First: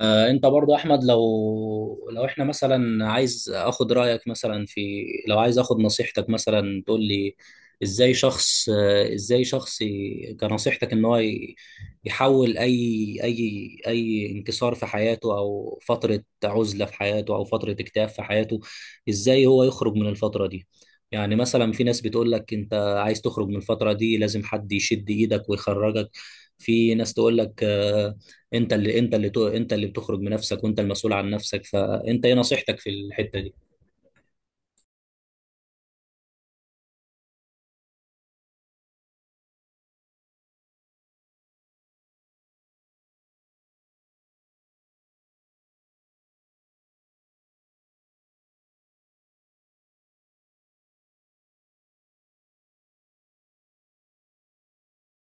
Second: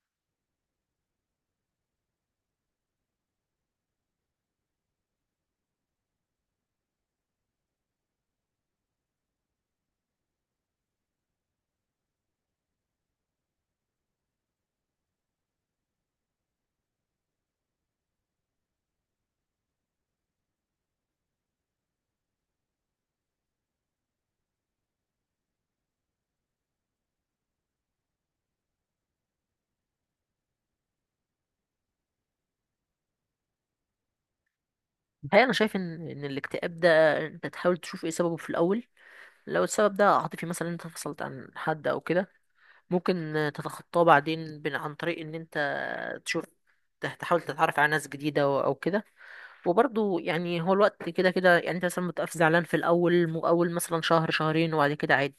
انت برضو احمد لو احنا مثلا عايز اخد رايك مثلا في لو عايز اخد نصيحتك مثلا تقول لي ازاي شخص ازاي شخص كنصيحتك ان هو يحول اي انكسار في حياته او فتره عزله في حياته او فتره اكتئاب في حياته، ازاي هو يخرج من الفتره دي؟ يعني مثلا في ناس بتقول لك انت عايز تخرج من الفتره دي لازم حد يشد ايدك ويخرجك، في ناس تقول لك انت اللي انت اللي بتخرج بنفسك وانت المسؤول عن نفسك، فانت ايه نصيحتك في الحتة دي؟ الحقيقة أنا شايف إن الاكتئاب ده أنت تحاول تشوف إيه سببه في الأول. لو السبب ده عاطفي مثلا أنت فصلت عن حد أو كده ممكن تتخطاه بعدين عن طريق إن أنت تشوف، تحاول تتعرف على ناس جديدة أو كده. وبرضه يعني هو الوقت كده كده، يعني أنت مثلا بتبقى زعلان في الأول، أول مثلا شهر شهرين وبعد كده عادي.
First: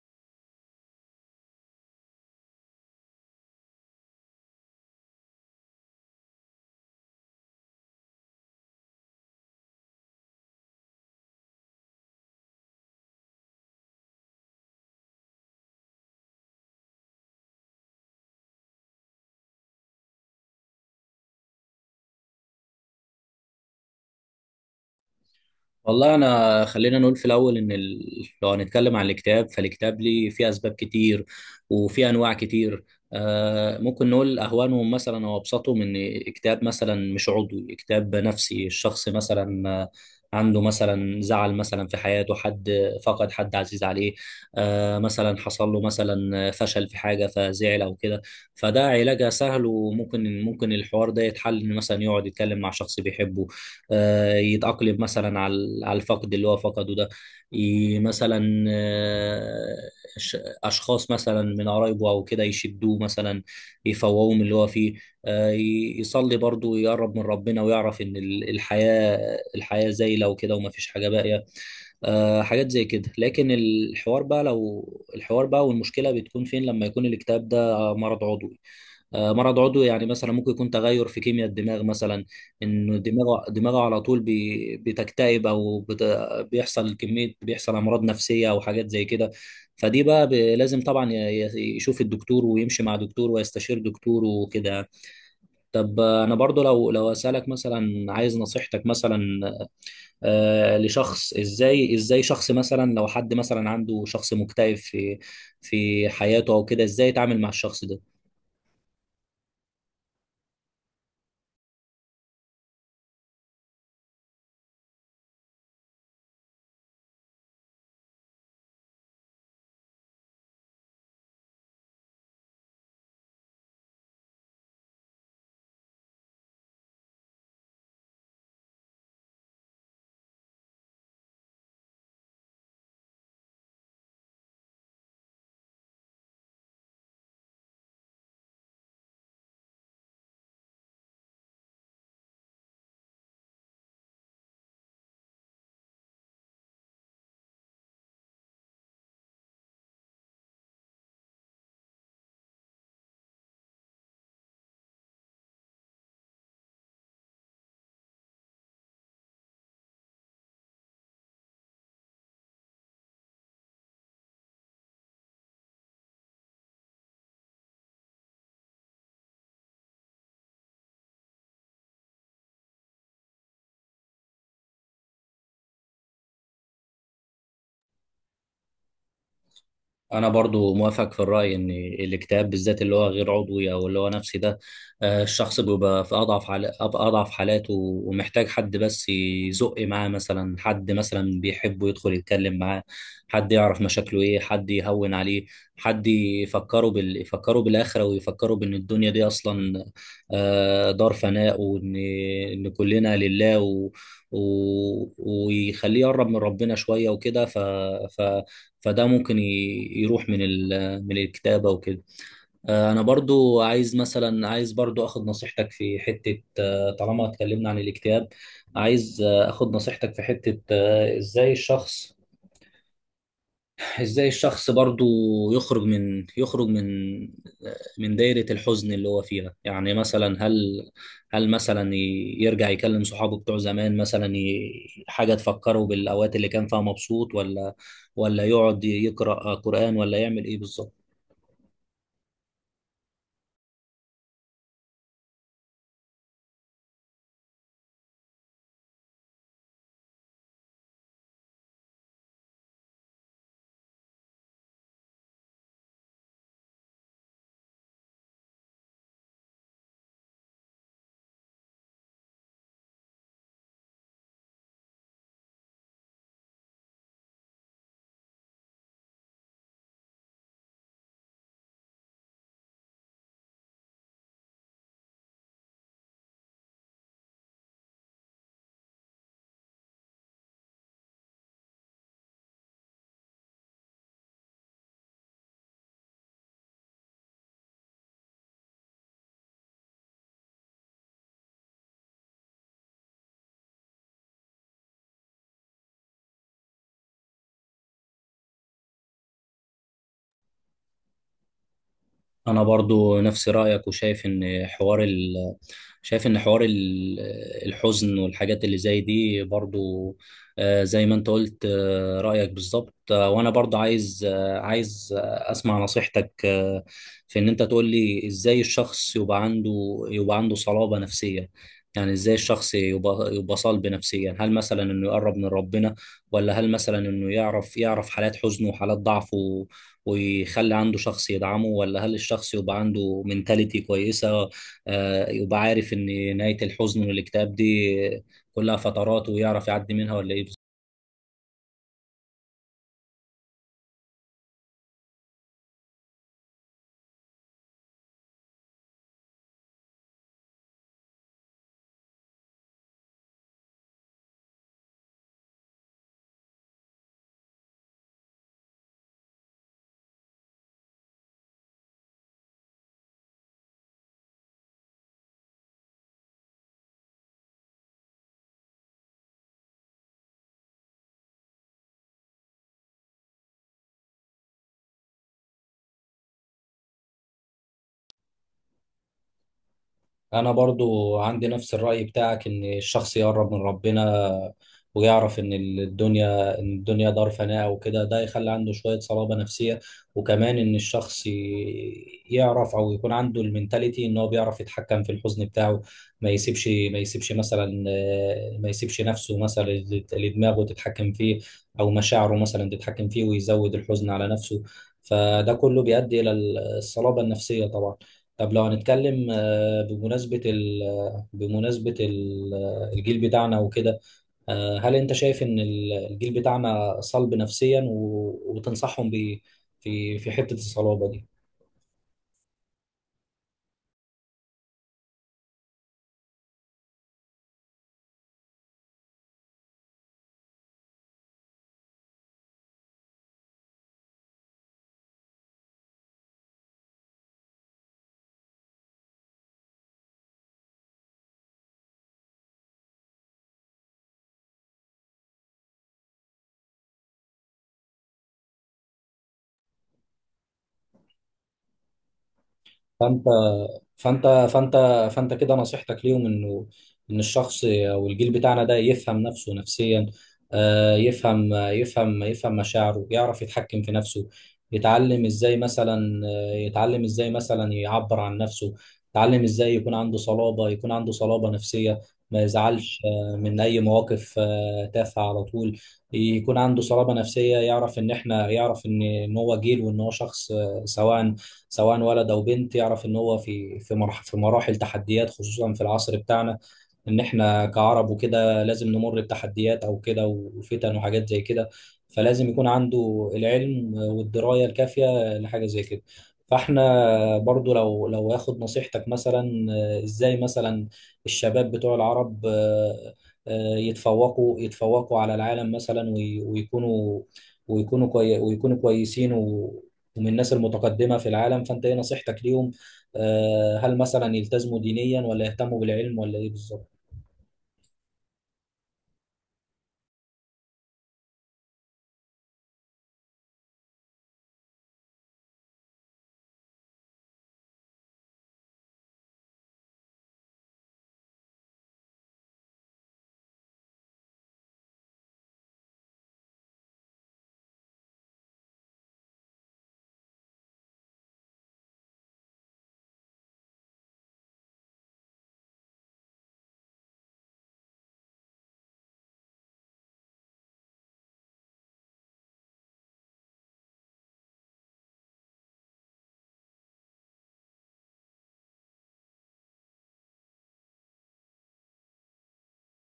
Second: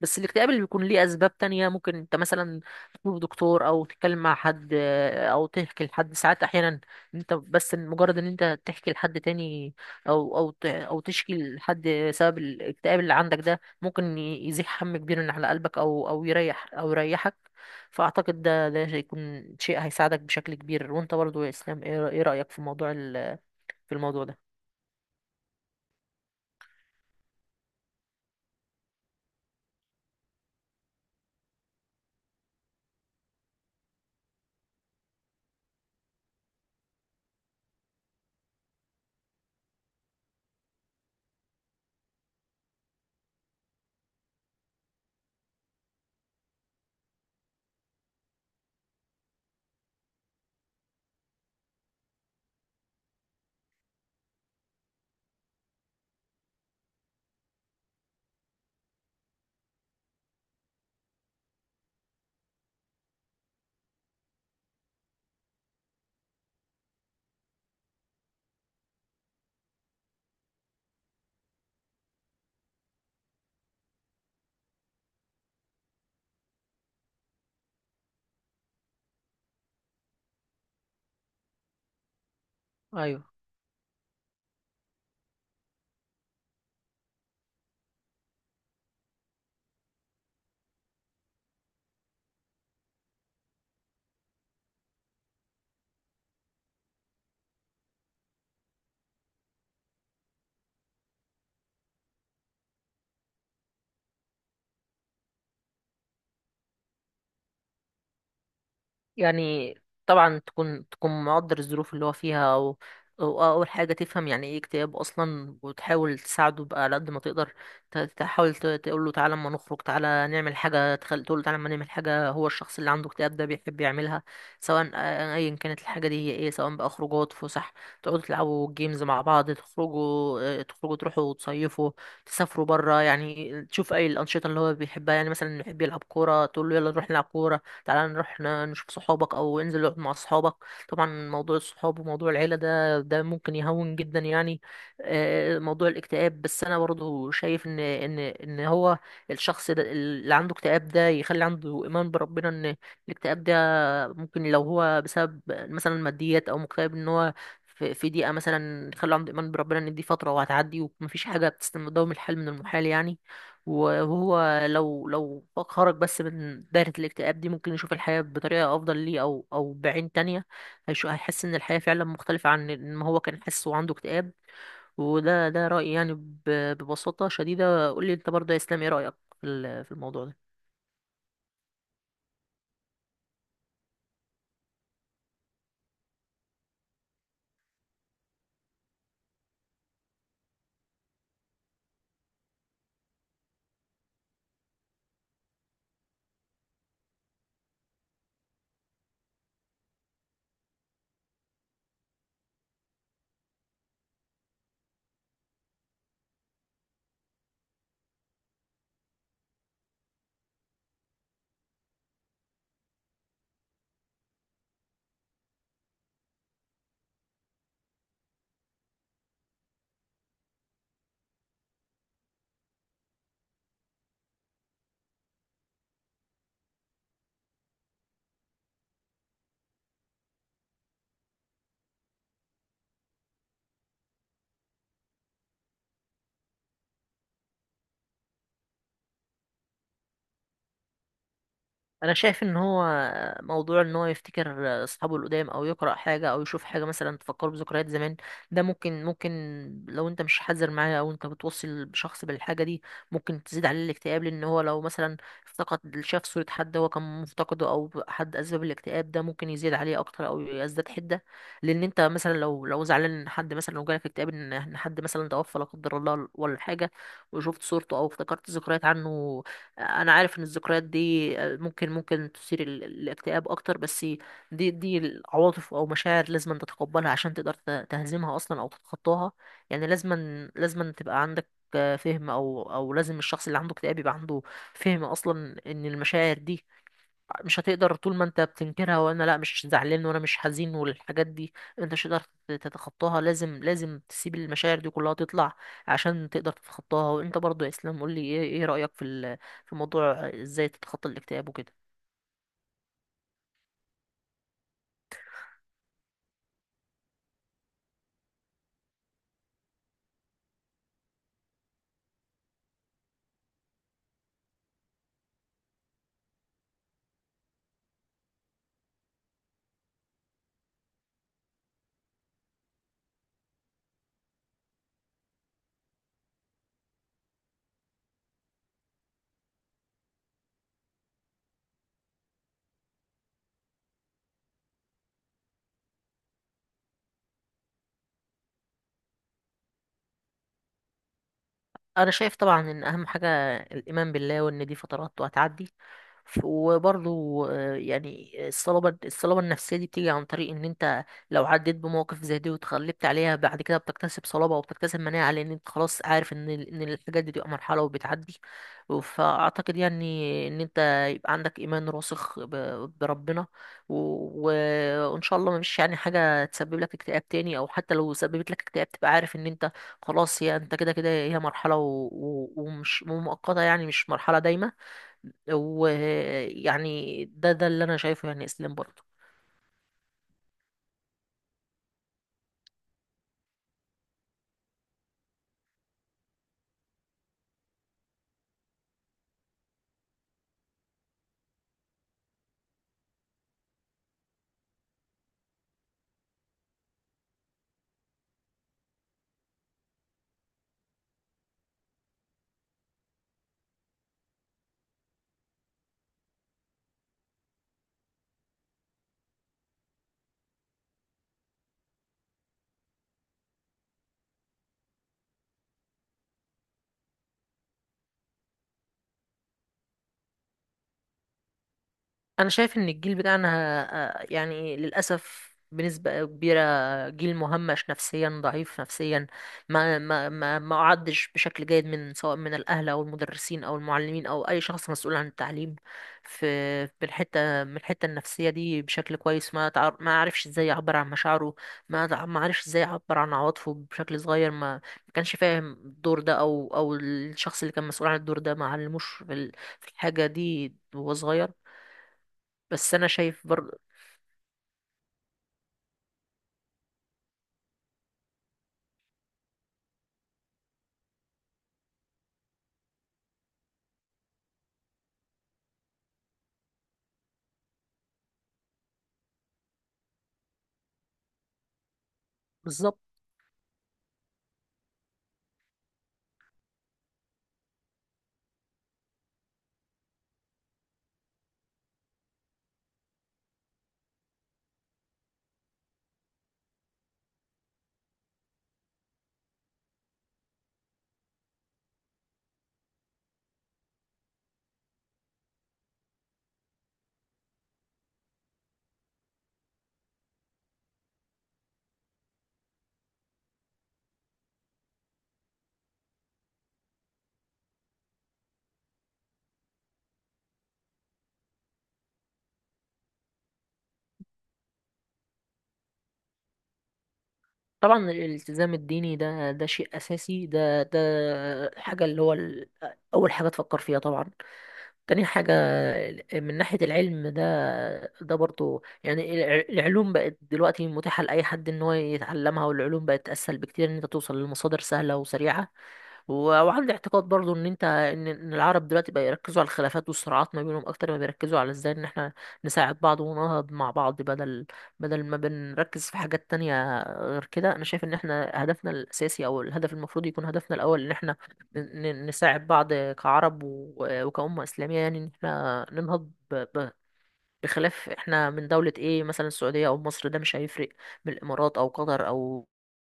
بس الاكتئاب اللي بيكون ليه اسباب تانية ممكن انت مثلا تزور دكتور او تتكلم مع حد، آه، او تحكي لحد ساعات احيانا. انت بس مجرد ان انت تحكي لحد تاني او تشكي لحد سبب الاكتئاب اللي عندك ده ممكن يزيح هم كبير من على قلبك او يريحك. فاعتقد ده هيكون شيء هيساعدك بشكل كبير. وانت برضه يا اسلام، إيه رأيك في في الموضوع ده؟ والله انا خلينا نقول في الاول ان لو هنتكلم عن الكتاب فالكتاب ليه فيه اسباب كتير وفيه انواع كتير. آه ممكن نقول اهوانهم مثلا او ابسطهم ان كتاب مثلا مش عضوي، كتاب نفسي، الشخص مثلا عنده مثلا زعل مثلا في حياته، حد فقد حد عزيز عليه، آه مثلا حصل له مثلا فشل في حاجه فزعل او كده، فده علاجها سهل، وممكن الحوار ده يتحل إن مثلا يقعد يتكلم مع شخص بيحبه، يتأقلم مثلا على الفقد اللي هو فقده ده، ي- مثلا آه، ش- أشخاص مثلا من قرايبه أو كده يشدوه مثلا، يفوقوه من اللي هو فيه، يصلي برضه ويقرب من ربنا ويعرف إن الحياة، الحياة زايلة وكده ومفيش حاجة باقية، حاجات زي كده. لكن الحوار بقى لو الحوار بقى والمشكلة بتكون فين لما يكون الاكتئاب ده مرض عضوي. مرض عضوي يعني مثلا ممكن يكون تغير في كيمياء الدماغ مثلا، انه ايوه. دماغه على طول بتكتئب او بيحصل كمية، بيحصل امراض نفسية او حاجات زي كده. فدي بقى لازم طبعا يشوف الدكتور ويمشي مع دكتور ويستشير دكتور وكده يعني. طب انا برضو لو اسالك مثلا عايز نصيحتك مثلا، لشخص، ازاي شخص مثلا لو حد مثلا عنده شخص مكتئب في في حياته او كده، ازاي يتعامل مع الشخص ده؟ يعني طبعا تكون مقدر الظروف اللي هو فيها، وأول حاجة تفهم يعني إيه اكتئاب أصلا وتحاول تساعده بقى على قد ما تقدر. تحاول تقول له تعالى أما نخرج، تعالى نعمل حاجة تقول له تعالى أما نعمل حاجة هو الشخص اللي عنده اكتئاب ده بيحب يعملها، سواء، آه، أيا كانت الحاجة دي هي إيه، سواء بقى خروجات فسح، تقعدوا تلعبوا جيمز مع بعض، تخرجوا، آه، تخرجوا تروحوا تصيفوا، تسافروا برا، يعني تشوف أي الأنشطة اللي هو بيحبها. يعني مثلا يحب يلعب كورة تقول له يلا نروح نلعب كورة، تعالى نروح نشوف صحابك او انزل اقعد مع صحابك. طبعا موضوع الصحاب وموضوع العيله ده ممكن يهون جدا يعني، آه، موضوع الاكتئاب. بس انا برضه شايف ان هو الشخص ده اللي عنده اكتئاب ده يخلي عنده ايمان بربنا ان الاكتئاب ده ممكن لو هو بسبب مثلا ماديات او مكتئب ان هو في ضيقه، مثلا خلوا عنده ايمان بربنا ان دي فتره وهتعدي ومفيش حاجه بتستلم، دوام الحال من المحال يعني. وهو لو خرج بس من دايره الاكتئاب دي ممكن يشوف الحياه بطريقه افضل ليه، او بعين تانية. هيحس ان الحياه فعلا مختلفه عن ما هو كان حاسس وعنده اكتئاب. وده رايي يعني، ببساطه شديده. قول لي انت برضه يا اسلام، ايه رايك في في الموضوع انا ده؟ برضو موافق في الراي ان الاكتئاب بالذات اللي هو غير عضوي او اللي هو نفسي ده، الشخص بيبقى في في اضعف حالاته ومحتاج حد بس يزق معاه، مثلا حد مثلا بيحبه يدخل يتكلم معاه، حد يعرف مشاكله ايه، حد يهون عليه، حد يفكره يفكره بالاخره ويفكره بان الدنيا دي اصلا دار فناء، وان ان كلنا لله ويخليه يقرب من ربنا شويه وكده. ف... فده ممكن يروح من من الكتابة وكده. انا برضو عايز مثلا، عايز برضو اخد نصيحتك في حتة، طالما اتكلمنا عن الاكتئاب، عايز اخد نصيحتك في حتة، ازاي الشخص، ازاي الشخص برضو يخرج من يخرج من من دايرة الحزن اللي هو فيها. يعني مثلا هل، هل مثلا يرجع يكلم صحابه بتوع زمان مثلا، حاجة تفكره بالأوقات اللي كان فيها مبسوط، ولا ولا يقعد يقرأ قرآن، ولا يعمل ايه بالظبط؟ انا شايف ان هو موضوع ان هو يفتكر اصحابه القدام او يقرا حاجه او يشوف حاجه مثلا تفكره بذكريات زمان، ده ممكن لو انت مش حذر معاه او انت بتوصل بشخص بالحاجه دي ممكن تزيد عليه الاكتئاب. لان هو لو مثلا افتقد، شاف صوره حد هو كان مفتقده او حد اسباب الاكتئاب ده ممكن يزيد عليه اكتر او يزداد حده. لان انت مثلا لو زعلان ان حد، مثلا لو جالك اكتئاب ان حد مثلا توفى لا قدر الله ولا حاجه، وشفت صورته او افتكرت ذكريات عنه، انا عارف ان الذكريات دي، آه، ممكن تثير الاكتئاب اكتر. بس دي العواطف او مشاعر لازم أن تتقبلها عشان تقدر تهزمها اصلا او تتخطاها. يعني لازم لازم أن تبقى عندك، آه، فهم، او لازم الشخص اللي عنده اكتئاب يبقى عنده فهم اصلا ان المشاعر دي مش هتقدر، طول ما انت بتنكرها وانا لا مش زعلان وانا مش حزين والحاجات دي، انت مش هتقدر تتخطاها. لازم تسيب المشاعر دي كلها تطلع عشان تقدر تتخطاها. وانت برضو يا اسلام قول لي ايه رأيك في في موضوع ازاي تتخطى الاكتئاب وكده؟ انا برضو نفس رايك وشايف ان حوار شايف ان حوار الحزن والحاجات اللي زي دي برضو، زي ما انت قلت، رايك بالظبط. وانا برضو عايز، اسمع نصيحتك، في ان انت تقول لي ازاي الشخص يبقى عنده، يبقى عنده صلابة نفسية. يعني ازاي الشخص يبقى صلب نفسيا، هل مثلا انه يقرب من ربنا، ولا هل مثلا انه يعرف، يعرف حالات حزنه وحالات ضعفه ويخلي عنده شخص يدعمه، ولا هل الشخص يبقى عنده منتاليتي كويسة، يبقى عارف إن نهاية الحزن والاكتئاب دي كلها فترات ويعرف يعدي منها، ولا إيه؟ انا شايف طبعا ان اهم حاجه الايمان بالله وان دي فترات وهتعدي. وبرضو آه، يعني الصلابه النفسيه دي بتيجي عن طريق ان انت لو عديت بمواقف زي دي وتغلبت عليها، بعد كده بتكتسب صلابه وبتكتسب مناعه لان انت خلاص عارف ان الحاجات دي بتبقى مرحله وبتعدي. فاعتقد يعني ان انت يبقى عندك ايمان راسخ بربنا، و- و- وان شاء الله مش يعني حاجه تسبب لك اكتئاب تاني، او حتى لو سببت لك اكتئاب تبقى عارف ان انت خلاص، هي انت كده كده هي مرحلة ومش ومؤقتة يعني مش مرحلة دايمة. ويعني ده اللي انا شايفه يعني اسلام برضه. أنا برضو عندي نفس الرأي بتاعك إن الشخص يقرب من ربنا ويعرف إن الدنيا، إن الدنيا دار فناء وكده، ده يخلي عنده شوية صلابة نفسية. وكمان إن الشخص يعرف أو يكون عنده المنتاليتي إن هو بيعرف يتحكم في الحزن بتاعه، ما يسيبش مثلا، ما يسيبش نفسه مثلا، لدماغه تتحكم فيه، أو مشاعره مثلا تتحكم فيه ويزود الحزن على نفسه. فده كله بيؤدي إلى الصلابة النفسية طبعا. طب لو هنتكلم بمناسبة ال الجيل بتاعنا وكده، هل أنت شايف إن الجيل بتاعنا صلب نفسيا وتنصحهم بإيه في في حتة الصلابة دي؟ انا شايف ان الجيل بتاعنا، آه، يعني للاسف بنسبة كبيرة جيل مهمش نفسيا، ضعيف نفسيا، ما أعدش بشكل جيد، من، سواء من الأهل أو المدرسين أو المعلمين أو أي شخص مسؤول عن التعليم في في الحتة من الحتة النفسية دي بشكل كويس. ما تعر، ما عرفش إزاي يعبر عن مشاعره، ما عرفش إزاي يعبر عن عواطفه بشكل صغير، ما كانش فاهم الدور ده، أو الشخص اللي كان مسؤول عن الدور ده ما علموش في في الحاجة دي وهو صغير. بس انا فأنت شايف برضه. فانت فانت فانت كده نصيحتك ليهم انه ان الشخص او الجيل بتاعنا ده يفهم نفسه نفسيا، يفهم يفهم مشاعره، يعرف يتحكم في نفسه، يتعلم ازاي مثلا، يتعلم ازاي مثلا يعبر عن نفسه، يتعلم ازاي يكون عنده صلابة يكون عنده صلابة نفسية، ما يزعلش بالظبط. من اي مواقف تافهة على طول، يكون عنده صلابة نفسية، يعرف ان احنا، يعرف ان إن هو جيل وان هو شخص، سواء ولد او بنت، يعرف ان هو في في في مراحل تحديات خصوصا في العصر بتاعنا، ان احنا كعرب وكده لازم نمر بتحديات او كده وفتن وحاجات زي كده، فلازم يكون عنده العلم والدراية الكافية لحاجة زي كده. فاحنا برضو لو اخد نصيحتك مثلا، ازاي مثلا الشباب بتوع العرب، يتفوقوا يتفوقوا على العالم مثلا ويكونوا، ويكونوا كوي ويكونوا كويسين ومن الناس المتقدمة في العالم، فانت ايه نصيحتك ليهم؟ هل مثلا يلتزموا دينيا، ولا يهتموا بالعلم، ولا ايه بالظبط؟ طبعا الالتزام الديني ده، ده شيء اساسي، ده حاجه اللي هو اول حاجه تفكر فيها طبعا. تاني حاجه من ناحيه العلم ده، ده برضه يعني، العلوم بقت دلوقتي متاحه لاي حد ان هو يتعلمها، والعلوم بقت اسهل بكتير ان انت توصل لمصادر سهله وسريعه. وعندي اعتقاد برضو ان انت ان العرب دلوقتي بقى يركزوا على الخلافات والصراعات ما بينهم اكتر ما بيركزوا على ازاي ان احنا نساعد بعض وننهض مع بعض، بدل ما بنركز في حاجات تانية غير كده. انا شايف ان احنا هدفنا الاساسي او الهدف المفروض يكون هدفنا الاول ان احنا نساعد بعض كعرب وكأمة اسلامية، يعني ان احنا ننهض بخلاف احنا من دولة ايه مثلا، السعودية او مصر ده مش هيفرق، من الامارات او قطر او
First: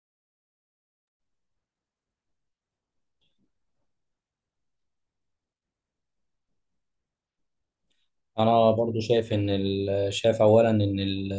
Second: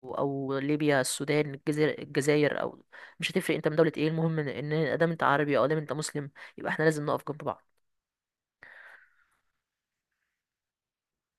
او ليبيا، السودان، الجزائر، الجزائر، او مش هتفرق انت من دولة ايه، المهم ان ادام انت عربي او ادام انت مسلم يبقى احنا لازم نقف جنب بعض. انا برضو شايف ان شايف اولا ان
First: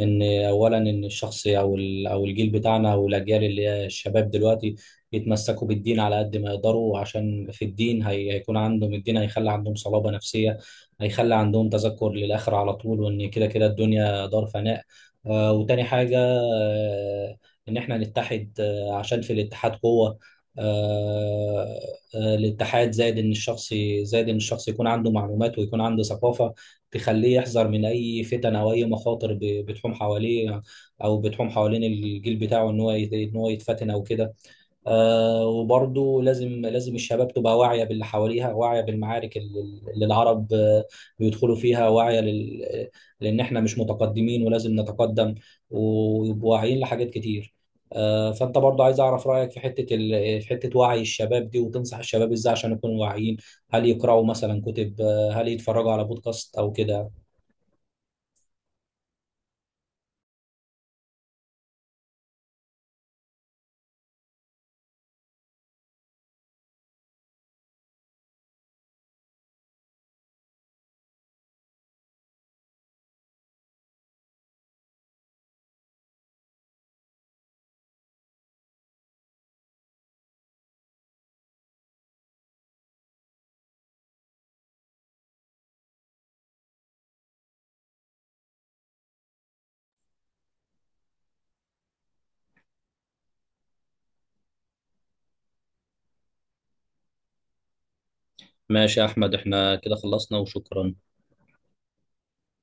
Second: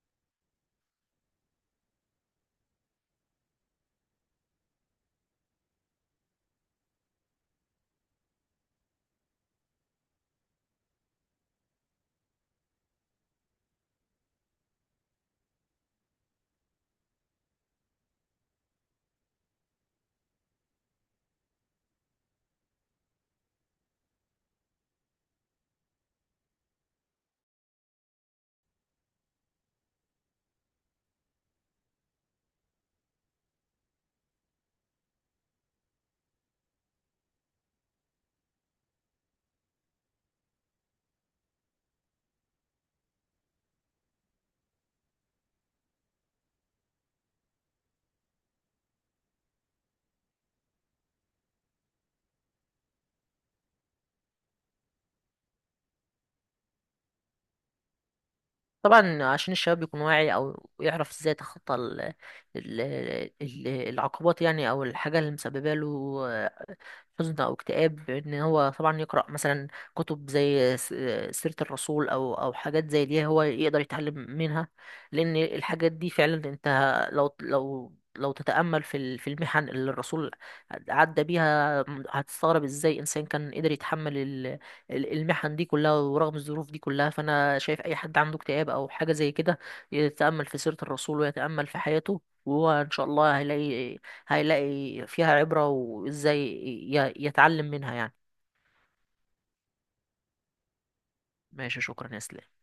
ان اولا ان الشخص او او الجيل بتاعنا او الاجيال اللي هي الشباب دلوقتي يتمسكوا بالدين على قد ما يقدروا، عشان في الدين هيكون عندهم الدين هيخلي عندهم صلابة نفسية، هيخلي عندهم تذكر للآخرة على طول، وان كده كده الدنيا دار فناء. آه، وتاني حاجة آه ان احنا نتحد آه عشان في الاتحاد قوة. آه، الاتحاد، زائد ان الشخص زائد ان الشخص يكون عنده معلومات ويكون عنده ثقافه تخليه يحذر من اي فتن او اي مخاطر بتحوم حواليه او بتحوم حوالين الجيل بتاعه ان هو ان هو يتفتن او كده. وبرضو لازم الشباب تبقى واعية باللي حواليها، واعية بالمعارك اللي العرب بيدخلوا فيها، واعية لأن إحنا مش متقدمين ولازم نتقدم، ويبقوا واعيين لحاجات كتير. فأنت برضو عايز أعرف رأيك في حتة في حتة وعي الشباب دي، وتنصح الشباب إزاي عشان يكونوا واعيين؟ هل يقرأوا مثلا كتب، هل يتفرجوا على بودكاست أو كده؟ طبعا عشان الشباب يكون واعي او يعرف ازاي يتخطى ال- العقبات يعني، او الحاجة اللي مسببه له حزن او اكتئاب، ان هو طبعا يقرا مثلا كتب زي، سيره الرسول او حاجات زي دي هو يقدر يتعلم منها. لان الحاجات دي فعلا انت لو تتامل في في المحن اللي الرسول عدى بيها، هتستغرب ازاي انسان كان قدر يتحمل المحن دي كلها، ورغم الظروف دي كلها. فانا شايف اي حد عنده اكتئاب او حاجه زي كده يتامل في سيره الرسول ويتامل في حياته، وهو ان شاء الله هيلاقي فيها عبرة، وازاي يتعلم منها يعني. ماشي يا أحمد، إحنا كده خلصنا وشكرا. ماشي، شكرا يا اسلام.